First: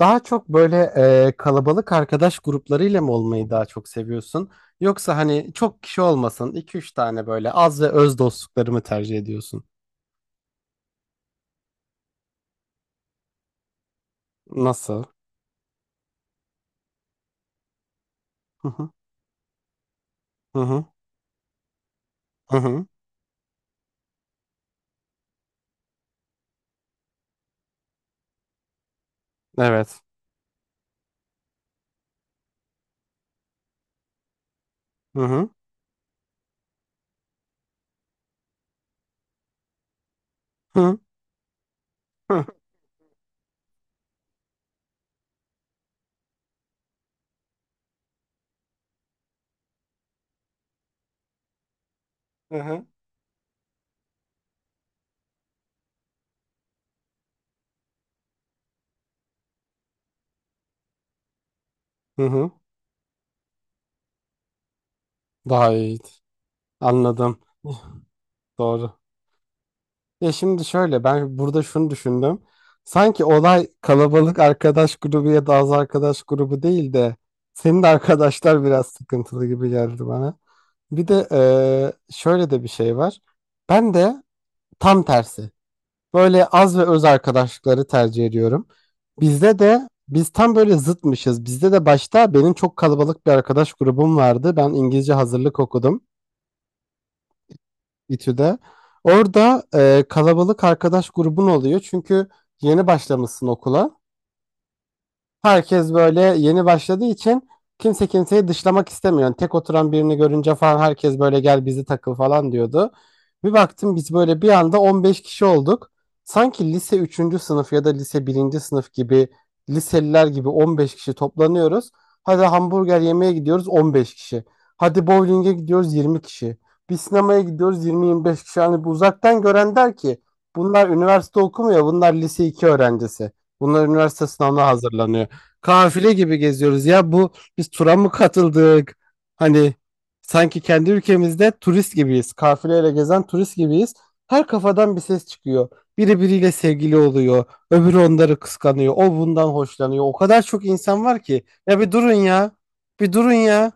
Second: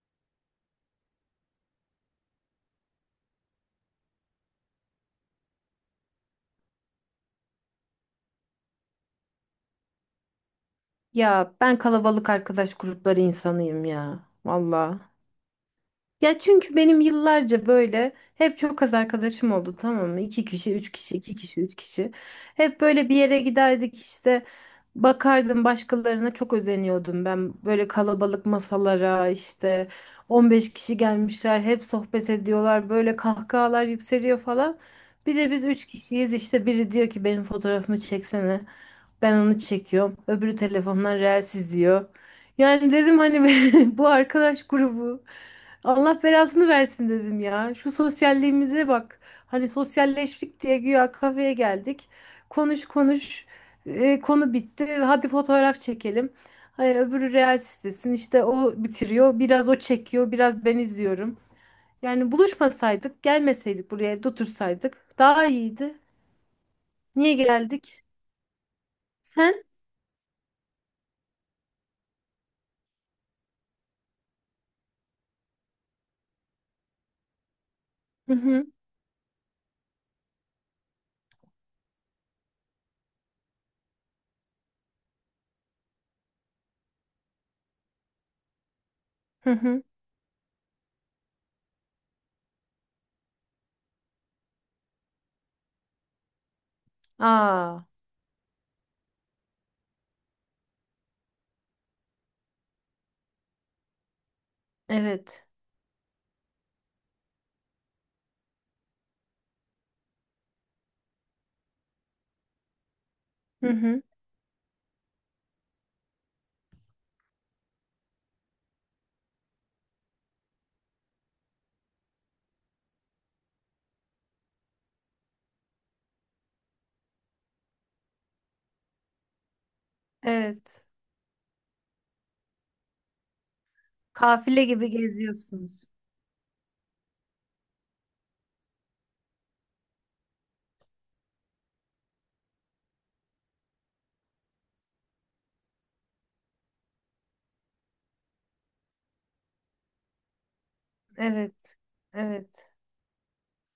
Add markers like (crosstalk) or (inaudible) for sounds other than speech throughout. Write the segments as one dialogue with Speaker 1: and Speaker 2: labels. Speaker 1: Daha çok böyle kalabalık arkadaş gruplarıyla mı olmayı daha çok seviyorsun? Yoksa hani çok kişi olmasın iki üç tane böyle az ve öz dostlukları mı tercih ediyorsun?
Speaker 2: Ya ben kalabalık arkadaş grupları insanıyım ya.
Speaker 1: Nasıl?
Speaker 2: Valla. Ya çünkü benim yıllarca böyle hep
Speaker 1: Hı
Speaker 2: çok
Speaker 1: hı
Speaker 2: az arkadaşım oldu, tamam mı? İki
Speaker 1: hı
Speaker 2: kişi,
Speaker 1: hı
Speaker 2: üç kişi, iki kişi, üç kişi.
Speaker 1: hı
Speaker 2: Hep
Speaker 1: hı.
Speaker 2: böyle bir yere giderdik işte. Bakardım başkalarına, çok özeniyordum ben. Böyle kalabalık masalara işte
Speaker 1: Evet.
Speaker 2: 15 kişi gelmişler, hep sohbet ediyorlar. Böyle kahkahalar yükseliyor falan.
Speaker 1: Hı
Speaker 2: Bir
Speaker 1: hı
Speaker 2: de biz üç kişiyiz işte, biri diyor ki benim fotoğrafımı çeksene. Ben onu çekiyorum. Öbürü
Speaker 1: hı
Speaker 2: telefondan Reels izliyor.
Speaker 1: hı
Speaker 2: Yani dedim hani, (laughs) bu arkadaş grubu Allah belasını versin, dedim ya. Şu sosyalliğimize bak. Hani sosyalleştik diye güya kafeye geldik.
Speaker 1: hı
Speaker 2: Konuş
Speaker 1: hı.
Speaker 2: konuş. Konu bitti. Hadi fotoğraf çekelim. Hayır, öbürü Reels istesin. İşte o bitiriyor. Biraz o çekiyor, biraz ben izliyorum.
Speaker 1: Hı.
Speaker 2: Yani
Speaker 1: Hı.
Speaker 2: buluşmasaydık, gelmeseydik buraya, evde otursaydık daha
Speaker 1: Daha
Speaker 2: iyiydi.
Speaker 1: iyi.
Speaker 2: Niye
Speaker 1: Anladım.
Speaker 2: geldik?
Speaker 1: Doğru.
Speaker 2: Sen?
Speaker 1: Ya şimdi şöyle ben burada şunu düşündüm. Sanki olay kalabalık arkadaş grubu ya da az arkadaş grubu değil de senin de
Speaker 2: Hı
Speaker 1: arkadaşlar
Speaker 2: hı.
Speaker 1: biraz sıkıntılı gibi geldi bana. Bir de şöyle de bir şey var. Ben de tam tersi. Böyle az ve öz arkadaşlıkları tercih ediyorum.
Speaker 2: Hı
Speaker 1: Bizde
Speaker 2: hı.
Speaker 1: de biz tam böyle zıtmışız. Bizde de başta benim çok kalabalık bir arkadaş grubum vardı. Ben İngilizce hazırlık okudum.
Speaker 2: Aa,
Speaker 1: İTÜ'de. Orada kalabalık arkadaş grubun oluyor. Çünkü yeni başlamışsın okula.
Speaker 2: evet.
Speaker 1: Herkes böyle yeni başladığı için kimse kimseyi dışlamak istemiyor. Yani tek oturan birini görünce falan herkes böyle gel bizi takıl falan diyordu. Bir
Speaker 2: Hı
Speaker 1: baktım
Speaker 2: hı.
Speaker 1: biz böyle bir anda 15 kişi olduk. Sanki lise üçüncü sınıf ya da lise birinci sınıf gibi liseliler gibi 15 kişi toplanıyoruz. Hadi hamburger yemeye gidiyoruz 15 kişi. Hadi bowling'e gidiyoruz 20 kişi. Bir sinemaya gidiyoruz 20-25 kişi. Yani bu uzaktan gören der ki
Speaker 2: Evet.
Speaker 1: bunlar üniversite okumuyor bunlar lise 2 öğrencisi. Bunlar üniversite
Speaker 2: Kafile
Speaker 1: sınavına
Speaker 2: gibi
Speaker 1: hazırlanıyor.
Speaker 2: geziyorsunuz.
Speaker 1: Kafile gibi geziyoruz. Ya bu biz tura mı katıldık? Hani sanki kendi ülkemizde turist gibiyiz. Kafileyle gezen turist gibiyiz. Her kafadan bir ses çıkıyor. Biri biriyle sevgili oluyor. Öbürü onları kıskanıyor. O bundan hoşlanıyor. O kadar çok insan var ki.
Speaker 2: Evet.
Speaker 1: Ya bir durun ya.
Speaker 2: Evet.
Speaker 1: Bir durun ya.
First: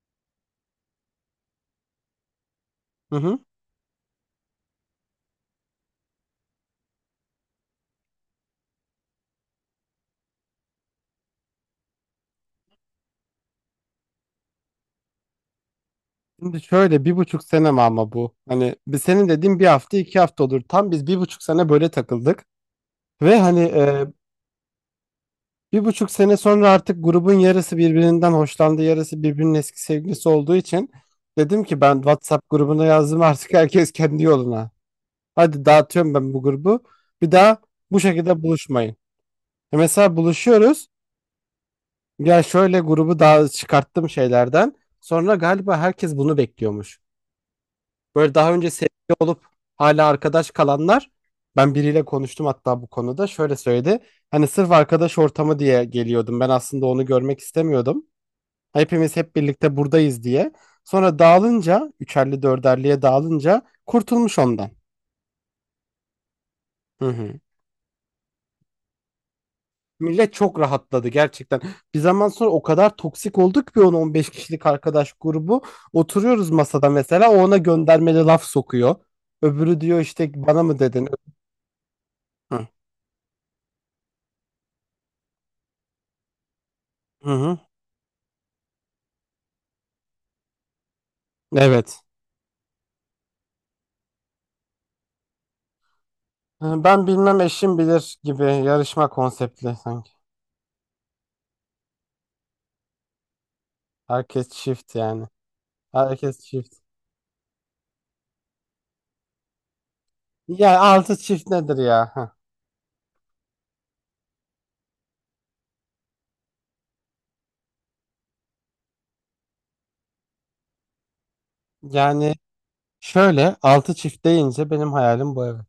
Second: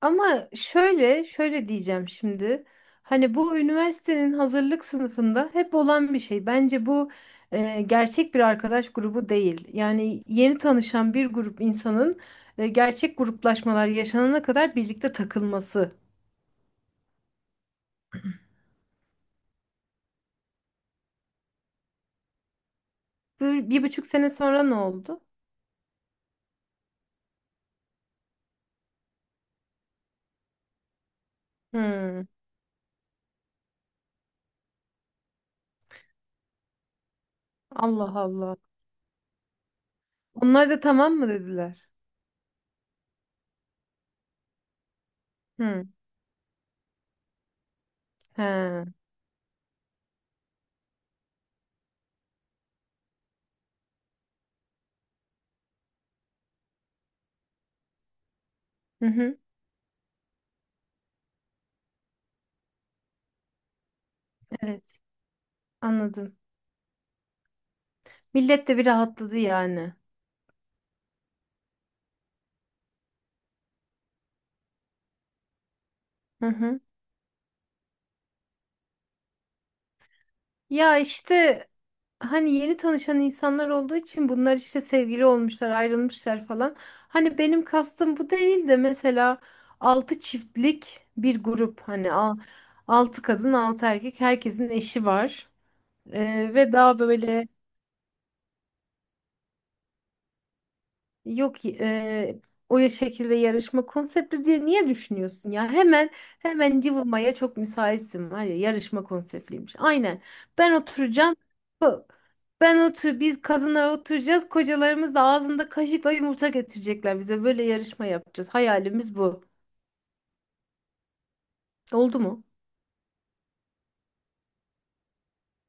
Speaker 2: Ama şöyle, şöyle diyeceğim şimdi.
Speaker 1: Hı
Speaker 2: Hani
Speaker 1: hı.
Speaker 2: bu üniversitenin hazırlık sınıfında hep olan bir şey. Bence bu gerçek bir arkadaş grubu değil. Yani yeni tanışan bir grup insanın gerçek gruplaşmalar yaşanana kadar birlikte takılması.
Speaker 1: Şimdi şöyle 1,5 sene mi ama bu? Hani bir senin dediğin bir hafta iki hafta olur. Tam biz 1,5 sene böyle takıldık. Ve
Speaker 2: Bir,
Speaker 1: hani
Speaker 2: bir buçuk sene sonra ne oldu?
Speaker 1: 1,5 sene sonra artık grubun yarısı birbirinden hoşlandı, yarısı birbirinin eski sevgilisi olduğu için dedim ki ben
Speaker 2: Hmm.
Speaker 1: WhatsApp grubuna yazdım artık herkes kendi yoluna. Hadi dağıtıyorum ben bu grubu. Bir daha bu
Speaker 2: Allah
Speaker 1: şekilde
Speaker 2: Allah.
Speaker 1: buluşmayın. E mesela
Speaker 2: Onlar da
Speaker 1: buluşuyoruz.
Speaker 2: tamam mı dediler?
Speaker 1: Ya şöyle grubu daha çıkarttım şeylerden. Sonra galiba
Speaker 2: Hmm.
Speaker 1: herkes bunu bekliyormuş. Böyle daha önce
Speaker 2: He.
Speaker 1: sevgili olup hala arkadaş kalanlar ben biriyle konuştum hatta bu konuda şöyle söyledi. Hani sırf arkadaş ortamı diye geliyordum. Ben aslında onu görmek istemiyordum.
Speaker 2: Hı
Speaker 1: Hepimiz hep
Speaker 2: hı.
Speaker 1: birlikte buradayız diye. Sonra dağılınca, üçerli dörderliye dağılınca kurtulmuş ondan.
Speaker 2: Evet, anladım.
Speaker 1: Hı hı.
Speaker 2: Millet de bir rahatladı yani.
Speaker 1: Millet çok rahatladı gerçekten. Bir zaman sonra o kadar toksik olduk bir 10-15 kişilik arkadaş grubu.
Speaker 2: Hı
Speaker 1: Oturuyoruz
Speaker 2: hı.
Speaker 1: masada mesela o ona göndermeli laf sokuyor. Öbürü diyor işte bana mı
Speaker 2: Ya
Speaker 1: dedin?
Speaker 2: işte hani
Speaker 1: Hı
Speaker 2: yeni tanışan insanlar olduğu için bunlar işte sevgili olmuşlar, ayrılmışlar falan.
Speaker 1: hı.
Speaker 2: Hani
Speaker 1: Hı.
Speaker 2: benim kastım bu değil de, mesela altı çiftlik bir grup,
Speaker 1: Evet.
Speaker 2: hani altı kadın, altı erkek, herkesin eşi var. Ve
Speaker 1: Hı,
Speaker 2: daha
Speaker 1: ben bilmem
Speaker 2: böyle.
Speaker 1: eşim bilir gibi yarışma konseptli sanki.
Speaker 2: Yok, o ya şekilde yarışma konsepti
Speaker 1: Herkes
Speaker 2: diye niye
Speaker 1: çift yani.
Speaker 2: düşünüyorsun ya? Hemen
Speaker 1: Herkes çift.
Speaker 2: hemen cıvımaya çok müsaitsin var ya, yarışma konseptliymiş. Aynen. Ben
Speaker 1: Ya altı
Speaker 2: oturacağım.
Speaker 1: çift nedir
Speaker 2: Ko-
Speaker 1: ya? Heh.
Speaker 2: Ben otur, biz kadınlar oturacağız. Kocalarımız da ağzında kaşıkla yumurta getirecekler bize. Böyle yarışma yapacağız. Hayalimiz bu. Oldu
Speaker 1: Yani
Speaker 2: mu?
Speaker 1: şöyle 6 çift deyince benim hayalim bu evet.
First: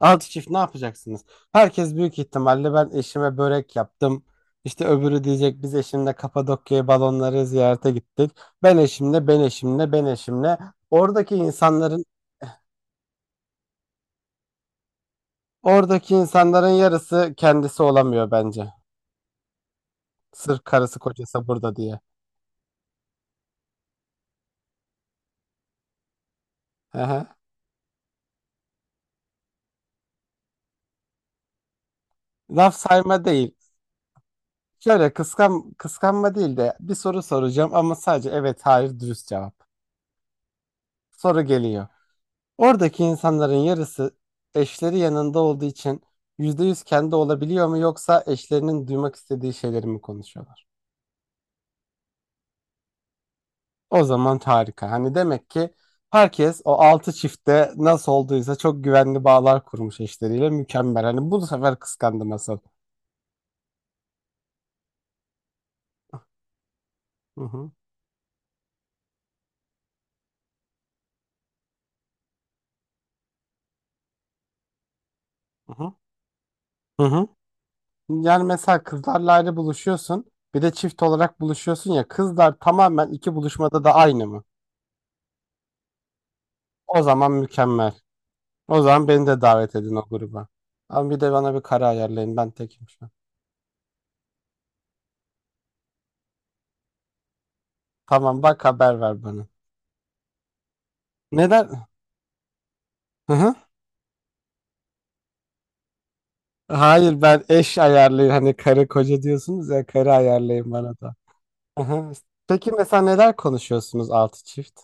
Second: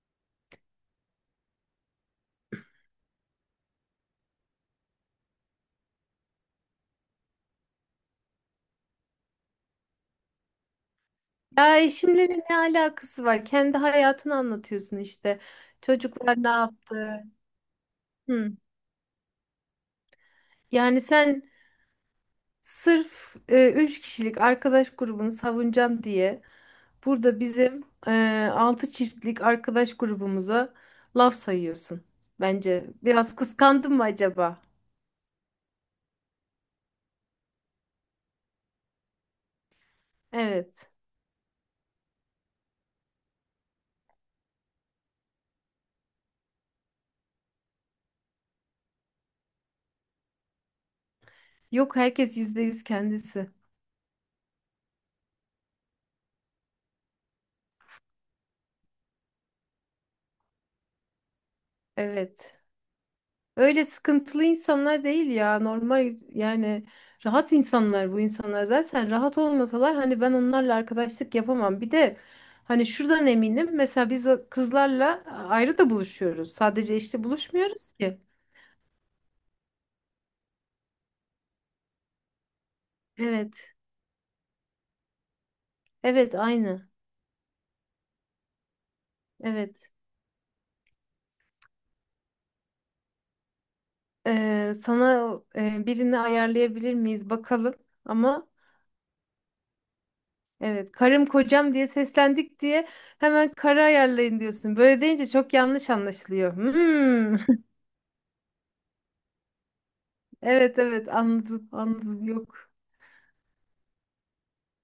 Speaker 1: 6 çift ne yapacaksınız? Herkes büyük ihtimalle ben eşime börek yaptım. İşte öbürü diyecek biz eşimle Kapadokya'ya balonları ziyarete gittik. Ben eşimle, ben eşimle, ben eşimle. Oradaki
Speaker 2: Ya
Speaker 1: insanların
Speaker 2: eşimle ne alakası var? Kendi hayatını anlatıyorsun işte.
Speaker 1: oradaki
Speaker 2: Çocuklar ne
Speaker 1: insanların
Speaker 2: yaptı?
Speaker 1: yarısı kendisi olamıyor
Speaker 2: Hı.
Speaker 1: bence. Sırf karısı
Speaker 2: Yani sen,
Speaker 1: kocası burada diye.
Speaker 2: sırf üç kişilik arkadaş grubunu savunacağım diye,
Speaker 1: Ehe.
Speaker 2: burada bizim altı çiftlik arkadaş grubumuza laf sayıyorsun.
Speaker 1: Laf
Speaker 2: Bence
Speaker 1: sayma
Speaker 2: biraz
Speaker 1: değil.
Speaker 2: kıskandın mı acaba?
Speaker 1: Şöyle kıskanma değil de bir soru soracağım ama sadece evet hayır dürüst cevap.
Speaker 2: Evet.
Speaker 1: Soru geliyor. Oradaki insanların yarısı eşleri yanında olduğu için %100 kendi olabiliyor mu yoksa eşlerinin duymak istediği şeyleri mi konuşuyorlar?
Speaker 2: Yok, herkes %100 kendisi.
Speaker 1: O zaman harika. Hani demek ki herkes o altı çiftte nasıl olduysa çok güvenli bağlar kurmuş eşleriyle mükemmel. Hani bu sefer kıskandım
Speaker 2: Evet.
Speaker 1: asıl.
Speaker 2: Öyle sıkıntılı insanlar değil ya. Normal, yani
Speaker 1: Hı
Speaker 2: rahat
Speaker 1: hı,
Speaker 2: insanlar bu insanlar. Zaten rahat olmasalar hani ben onlarla arkadaşlık yapamam. Bir de hani şuradan eminim. Mesela biz o kızlarla
Speaker 1: hı
Speaker 2: ayrı da
Speaker 1: hı,
Speaker 2: buluşuyoruz. Sadece
Speaker 1: hı
Speaker 2: işte
Speaker 1: hı.
Speaker 2: buluşmuyoruz ki.
Speaker 1: Yani mesela kızlarla ayrı buluşuyorsun. Bir de çift olarak buluşuyorsun ya kızlar tamamen iki
Speaker 2: Evet.
Speaker 1: buluşmada da aynı mı?
Speaker 2: Evet, aynı.
Speaker 1: O zaman mükemmel. O zaman beni de davet
Speaker 2: Evet.
Speaker 1: edin o gruba. Ama bir de bana bir kare ayarlayın. Ben tekim şu an.
Speaker 2: Sana birini ayarlayabilir miyiz bakalım.
Speaker 1: Tamam
Speaker 2: Ama
Speaker 1: bak haber ver bana.
Speaker 2: evet, karım kocam
Speaker 1: Neden?
Speaker 2: diye seslendik diye
Speaker 1: Hı
Speaker 2: hemen
Speaker 1: hı.
Speaker 2: karı ayarlayın diyorsun. Böyle deyince çok yanlış anlaşılıyor.
Speaker 1: Hayır
Speaker 2: Hmm.
Speaker 1: ben eş ayarlayayım. Hani karı koca diyorsunuz ya karı ayarlayın
Speaker 2: Evet
Speaker 1: bana
Speaker 2: evet
Speaker 1: da.
Speaker 2: anladım
Speaker 1: Hı hı.
Speaker 2: anladım yok.
Speaker 1: Peki mesela neler konuşuyorsunuz altı çift?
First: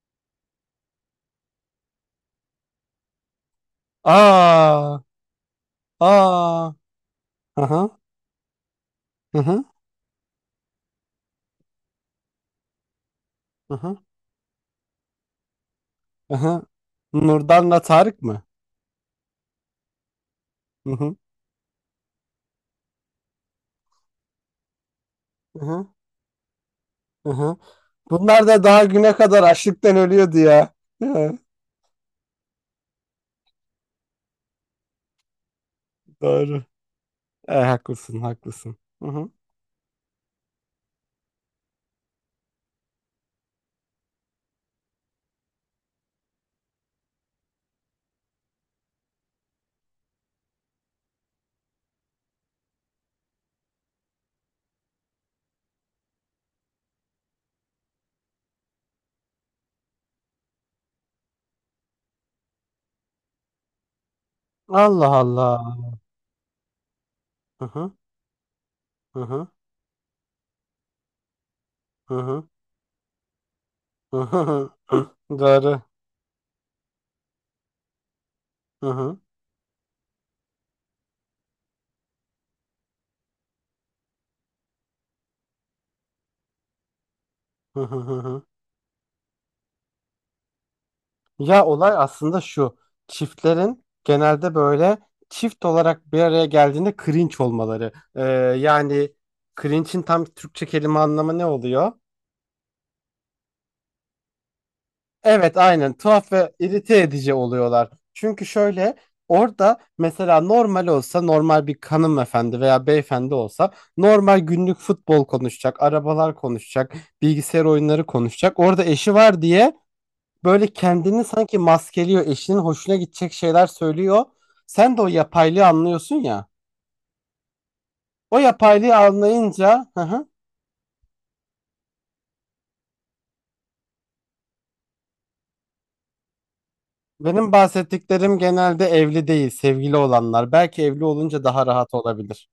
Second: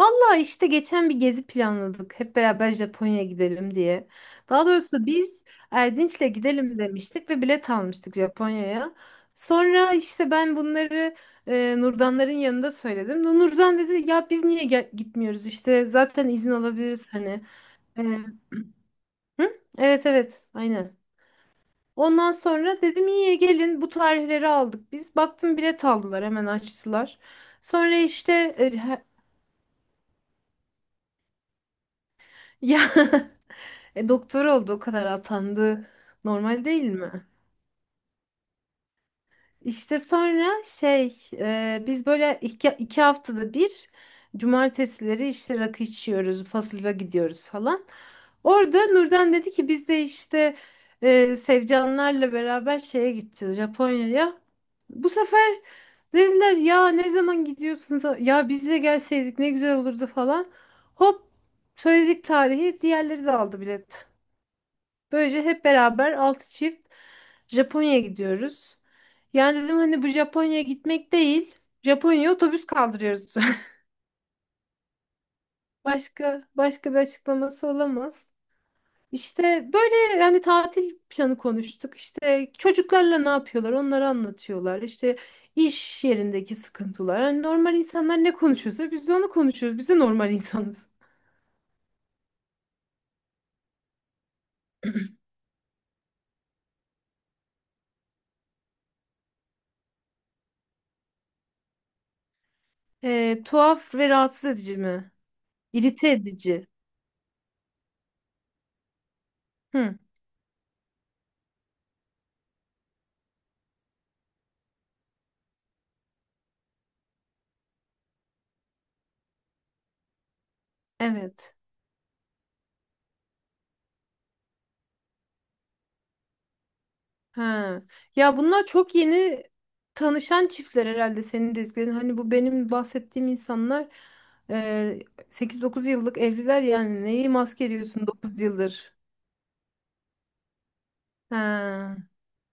Speaker 2: Valla işte geçen bir gezi planladık, hep beraber Japonya'ya gidelim diye. Daha
Speaker 1: Aa,
Speaker 2: doğrusu biz Erdinç'le
Speaker 1: aa.
Speaker 2: gidelim demiştik ve
Speaker 1: Hı
Speaker 2: bilet
Speaker 1: hı.
Speaker 2: almıştık Japonya'ya.
Speaker 1: Hı hı.
Speaker 2: Sonra işte ben bunları Nurdanların yanında söyledim.
Speaker 1: Hı
Speaker 2: Nurdan
Speaker 1: hı.
Speaker 2: dedi ya biz niye gitmiyoruz işte, zaten
Speaker 1: Hı
Speaker 2: izin
Speaker 1: hı.
Speaker 2: alabiliriz hani.
Speaker 1: Nurdan'la
Speaker 2: E,
Speaker 1: Tarık mı?
Speaker 2: hı? Evet evet
Speaker 1: Hı
Speaker 2: aynen.
Speaker 1: hı.
Speaker 2: Ondan sonra dedim iyi gelin, bu tarihleri aldık biz. Baktım
Speaker 1: Hı
Speaker 2: bilet
Speaker 1: hı.
Speaker 2: aldılar hemen, açtılar.
Speaker 1: Hı hı.
Speaker 2: Sonra
Speaker 1: Bunlar
Speaker 2: işte.
Speaker 1: da daha güne kadar açlıktan ölüyordu ya. (laughs) Hı,
Speaker 2: Ya (laughs) doktor oldu o kadar atandı.
Speaker 1: doğru.
Speaker 2: Normal değil mi?
Speaker 1: E, haklısın, haklısın. Hı hı.
Speaker 2: İşte sonra şey biz böyle iki haftada bir cumartesileri işte rakı içiyoruz, fasıla gidiyoruz falan. Orada Nurden dedi ki biz de işte Sevcanlarla beraber şeye gideceğiz Japonya'ya. Bu sefer dediler ya ne zaman gidiyorsunuz? Ya biz de gelseydik ne güzel olurdu falan. Hop söyledik tarihi, diğerleri de aldı bilet.
Speaker 1: Allah
Speaker 2: Böylece
Speaker 1: Allah.
Speaker 2: hep beraber altı çift
Speaker 1: Hı hı
Speaker 2: Japonya'ya gidiyoruz.
Speaker 1: hı hı
Speaker 2: Yani dedim hani bu Japonya'ya gitmek değil.
Speaker 1: hı
Speaker 2: Japonya'ya
Speaker 1: hı
Speaker 2: otobüs kaldırıyoruz. (laughs)
Speaker 1: hı hı hı. Doğru.
Speaker 2: Başka, başka bir açıklaması olamaz.
Speaker 1: Hı hı
Speaker 2: İşte böyle yani, tatil planı konuştuk. İşte çocuklarla ne yapıyorlar onları anlatıyorlar. İşte iş yerindeki sıkıntılar. Hani normal
Speaker 1: hı hı hı
Speaker 2: insanlar ne
Speaker 1: hı.
Speaker 2: konuşuyorsa biz de onu konuşuyoruz. Biz de normal insanız.
Speaker 1: Ya olay aslında şu. Çiftlerin genelde böyle çift olarak bir araya geldiğinde cringe olmaları. Yani cringe'in tam Türkçe kelime anlamı ne oluyor?
Speaker 2: Tuhaf ve rahatsız edici mi?
Speaker 1: Evet aynen
Speaker 2: İrite
Speaker 1: tuhaf ve
Speaker 2: edici.
Speaker 1: irite edici oluyorlar. Çünkü şöyle orada
Speaker 2: Hı,
Speaker 1: mesela normal olsa normal bir hanımefendi veya beyefendi olsa normal günlük futbol konuşacak, arabalar konuşacak, bilgisayar oyunları konuşacak. Orada eşi var diye böyle kendini
Speaker 2: evet.
Speaker 1: sanki maskeliyor, eşinin hoşuna gidecek şeyler söylüyor. Sen de o yapaylığı anlıyorsun ya.
Speaker 2: Ha. Ya
Speaker 1: O
Speaker 2: bunlar çok
Speaker 1: yapaylığı
Speaker 2: yeni
Speaker 1: anlayınca hı hı,
Speaker 2: tanışan çiftler herhalde senin dediklerin. Hani bu benim bahsettiğim insanlar e, 8-9 yıllık evliler, yani neyi
Speaker 1: benim
Speaker 2: maskeliyorsun
Speaker 1: bahsettiklerim
Speaker 2: 9
Speaker 1: genelde
Speaker 2: yıldır.
Speaker 1: evli değil, sevgili olanlar. Belki evli olunca daha rahat
Speaker 2: Ha.
Speaker 1: olabilir.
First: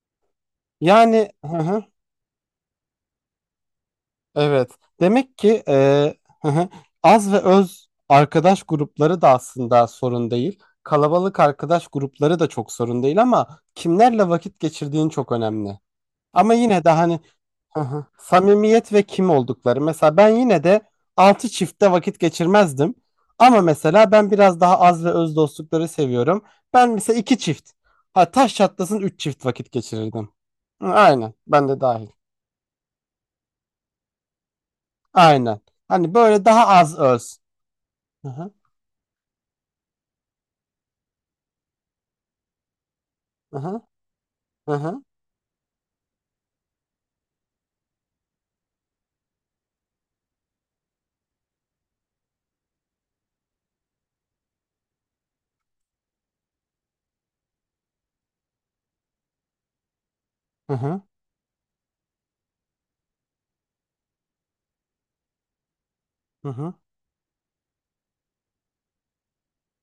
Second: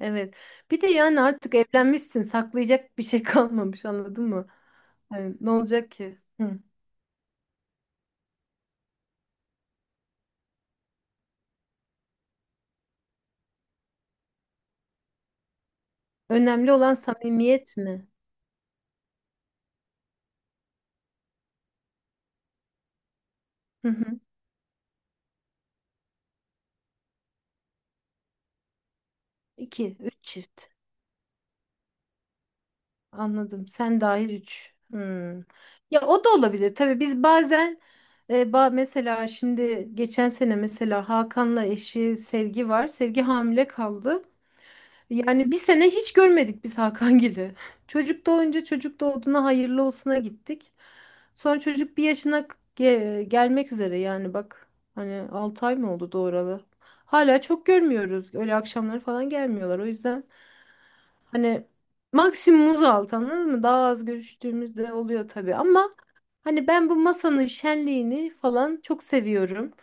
Speaker 2: Evet. Bir de yani
Speaker 1: Yani
Speaker 2: artık
Speaker 1: hı hı.
Speaker 2: evlenmişsin, saklayacak bir şey (laughs) kalmamış, anladın mı?
Speaker 1: Evet.
Speaker 2: Yani
Speaker 1: Demek
Speaker 2: ne
Speaker 1: ki
Speaker 2: olacak ki? Hı.
Speaker 1: (laughs) az ve öz arkadaş grupları da aslında sorun değil. Kalabalık arkadaş grupları da çok sorun değil ama kimlerle vakit geçirdiğin çok önemli. Ama
Speaker 2: Önemli
Speaker 1: yine de
Speaker 2: olan
Speaker 1: hani
Speaker 2: samimiyet mi?
Speaker 1: (laughs) samimiyet ve kim oldukları. Mesela ben yine de altı çiftte vakit geçirmezdim. Ama
Speaker 2: Hı
Speaker 1: mesela
Speaker 2: hı.
Speaker 1: ben biraz daha az ve öz dostlukları seviyorum. Ben mesela iki çift. Ha taş çatlasın üç çift vakit
Speaker 2: İki, üç
Speaker 1: geçirirdim.
Speaker 2: çift.
Speaker 1: Hı, aynen. Ben de dahil.
Speaker 2: Anladım. Sen dahil 3.
Speaker 1: Aynen.
Speaker 2: Ya
Speaker 1: Hani
Speaker 2: o da
Speaker 1: böyle daha
Speaker 2: olabilir.
Speaker 1: az
Speaker 2: Tabii biz
Speaker 1: öz.
Speaker 2: bazen
Speaker 1: Aha,
Speaker 2: mesela şimdi geçen sene mesela Hakan'la eşi Sevgi var. Sevgi hamile
Speaker 1: aha,
Speaker 2: kaldı.
Speaker 1: aha,
Speaker 2: Yani bir sene hiç görmedik biz Hakangil'i. (laughs) Çocuk doğunca, çocuk doğduğuna hayırlı olsuna gittik. Sonra çocuk bir yaşına gelmek üzere yani, bak. Hani 6 ay mı oldu doğuralı? Hala çok görmüyoruz. Öyle akşamları falan gelmiyorlar. O yüzden
Speaker 1: aha,
Speaker 2: hani maksimumuz altı, anladın mı? Daha az görüştüğümüz de oluyor tabii ama hani
Speaker 1: aha,
Speaker 2: ben bu masanın şenliğini falan çok seviyorum.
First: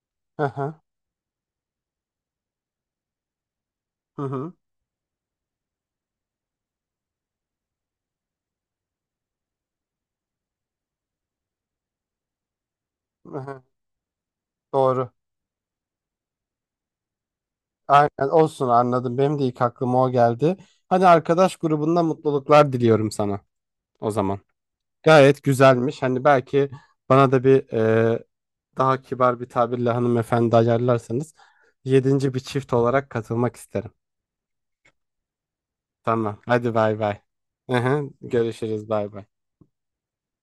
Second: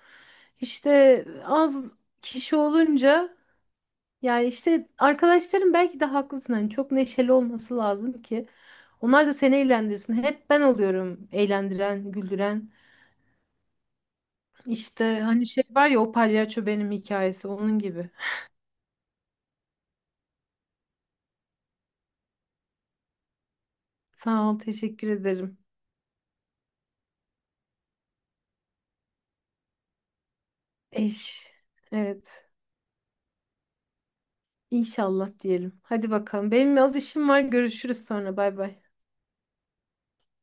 Speaker 1: aha,
Speaker 2: İşte az kişi olunca yani,
Speaker 1: aha,
Speaker 2: işte arkadaşlarım, belki de haklısın hani, çok neşeli olması lazım ki onlar da seni eğlendirsin. Hep ben oluyorum eğlendiren, güldüren.
Speaker 1: aha. Doğru.
Speaker 2: İşte hani şey var ya, o palyaço benim hikayesi onun
Speaker 1: Aynen
Speaker 2: gibi.
Speaker 1: olsun anladım. Benim de ilk aklıma o geldi. Hadi arkadaş grubunda mutluluklar diliyorum sana o zaman.
Speaker 2: Sağ ol, teşekkür
Speaker 1: Gayet
Speaker 2: ederim.
Speaker 1: güzelmiş. Hani belki bana da bir daha kibar bir tabirle hanımefendi ayarlarsanız
Speaker 2: Eş.
Speaker 1: yedinci bir
Speaker 2: Evet.
Speaker 1: çift olarak katılmak isterim.
Speaker 2: İnşallah diyelim. Hadi
Speaker 1: Tamam.
Speaker 2: bakalım.
Speaker 1: Hadi
Speaker 2: Benim az
Speaker 1: bay bay.
Speaker 2: işim var.
Speaker 1: Aha,
Speaker 2: Görüşürüz sonra. Bay bay.
Speaker 1: görüşürüz bay bay.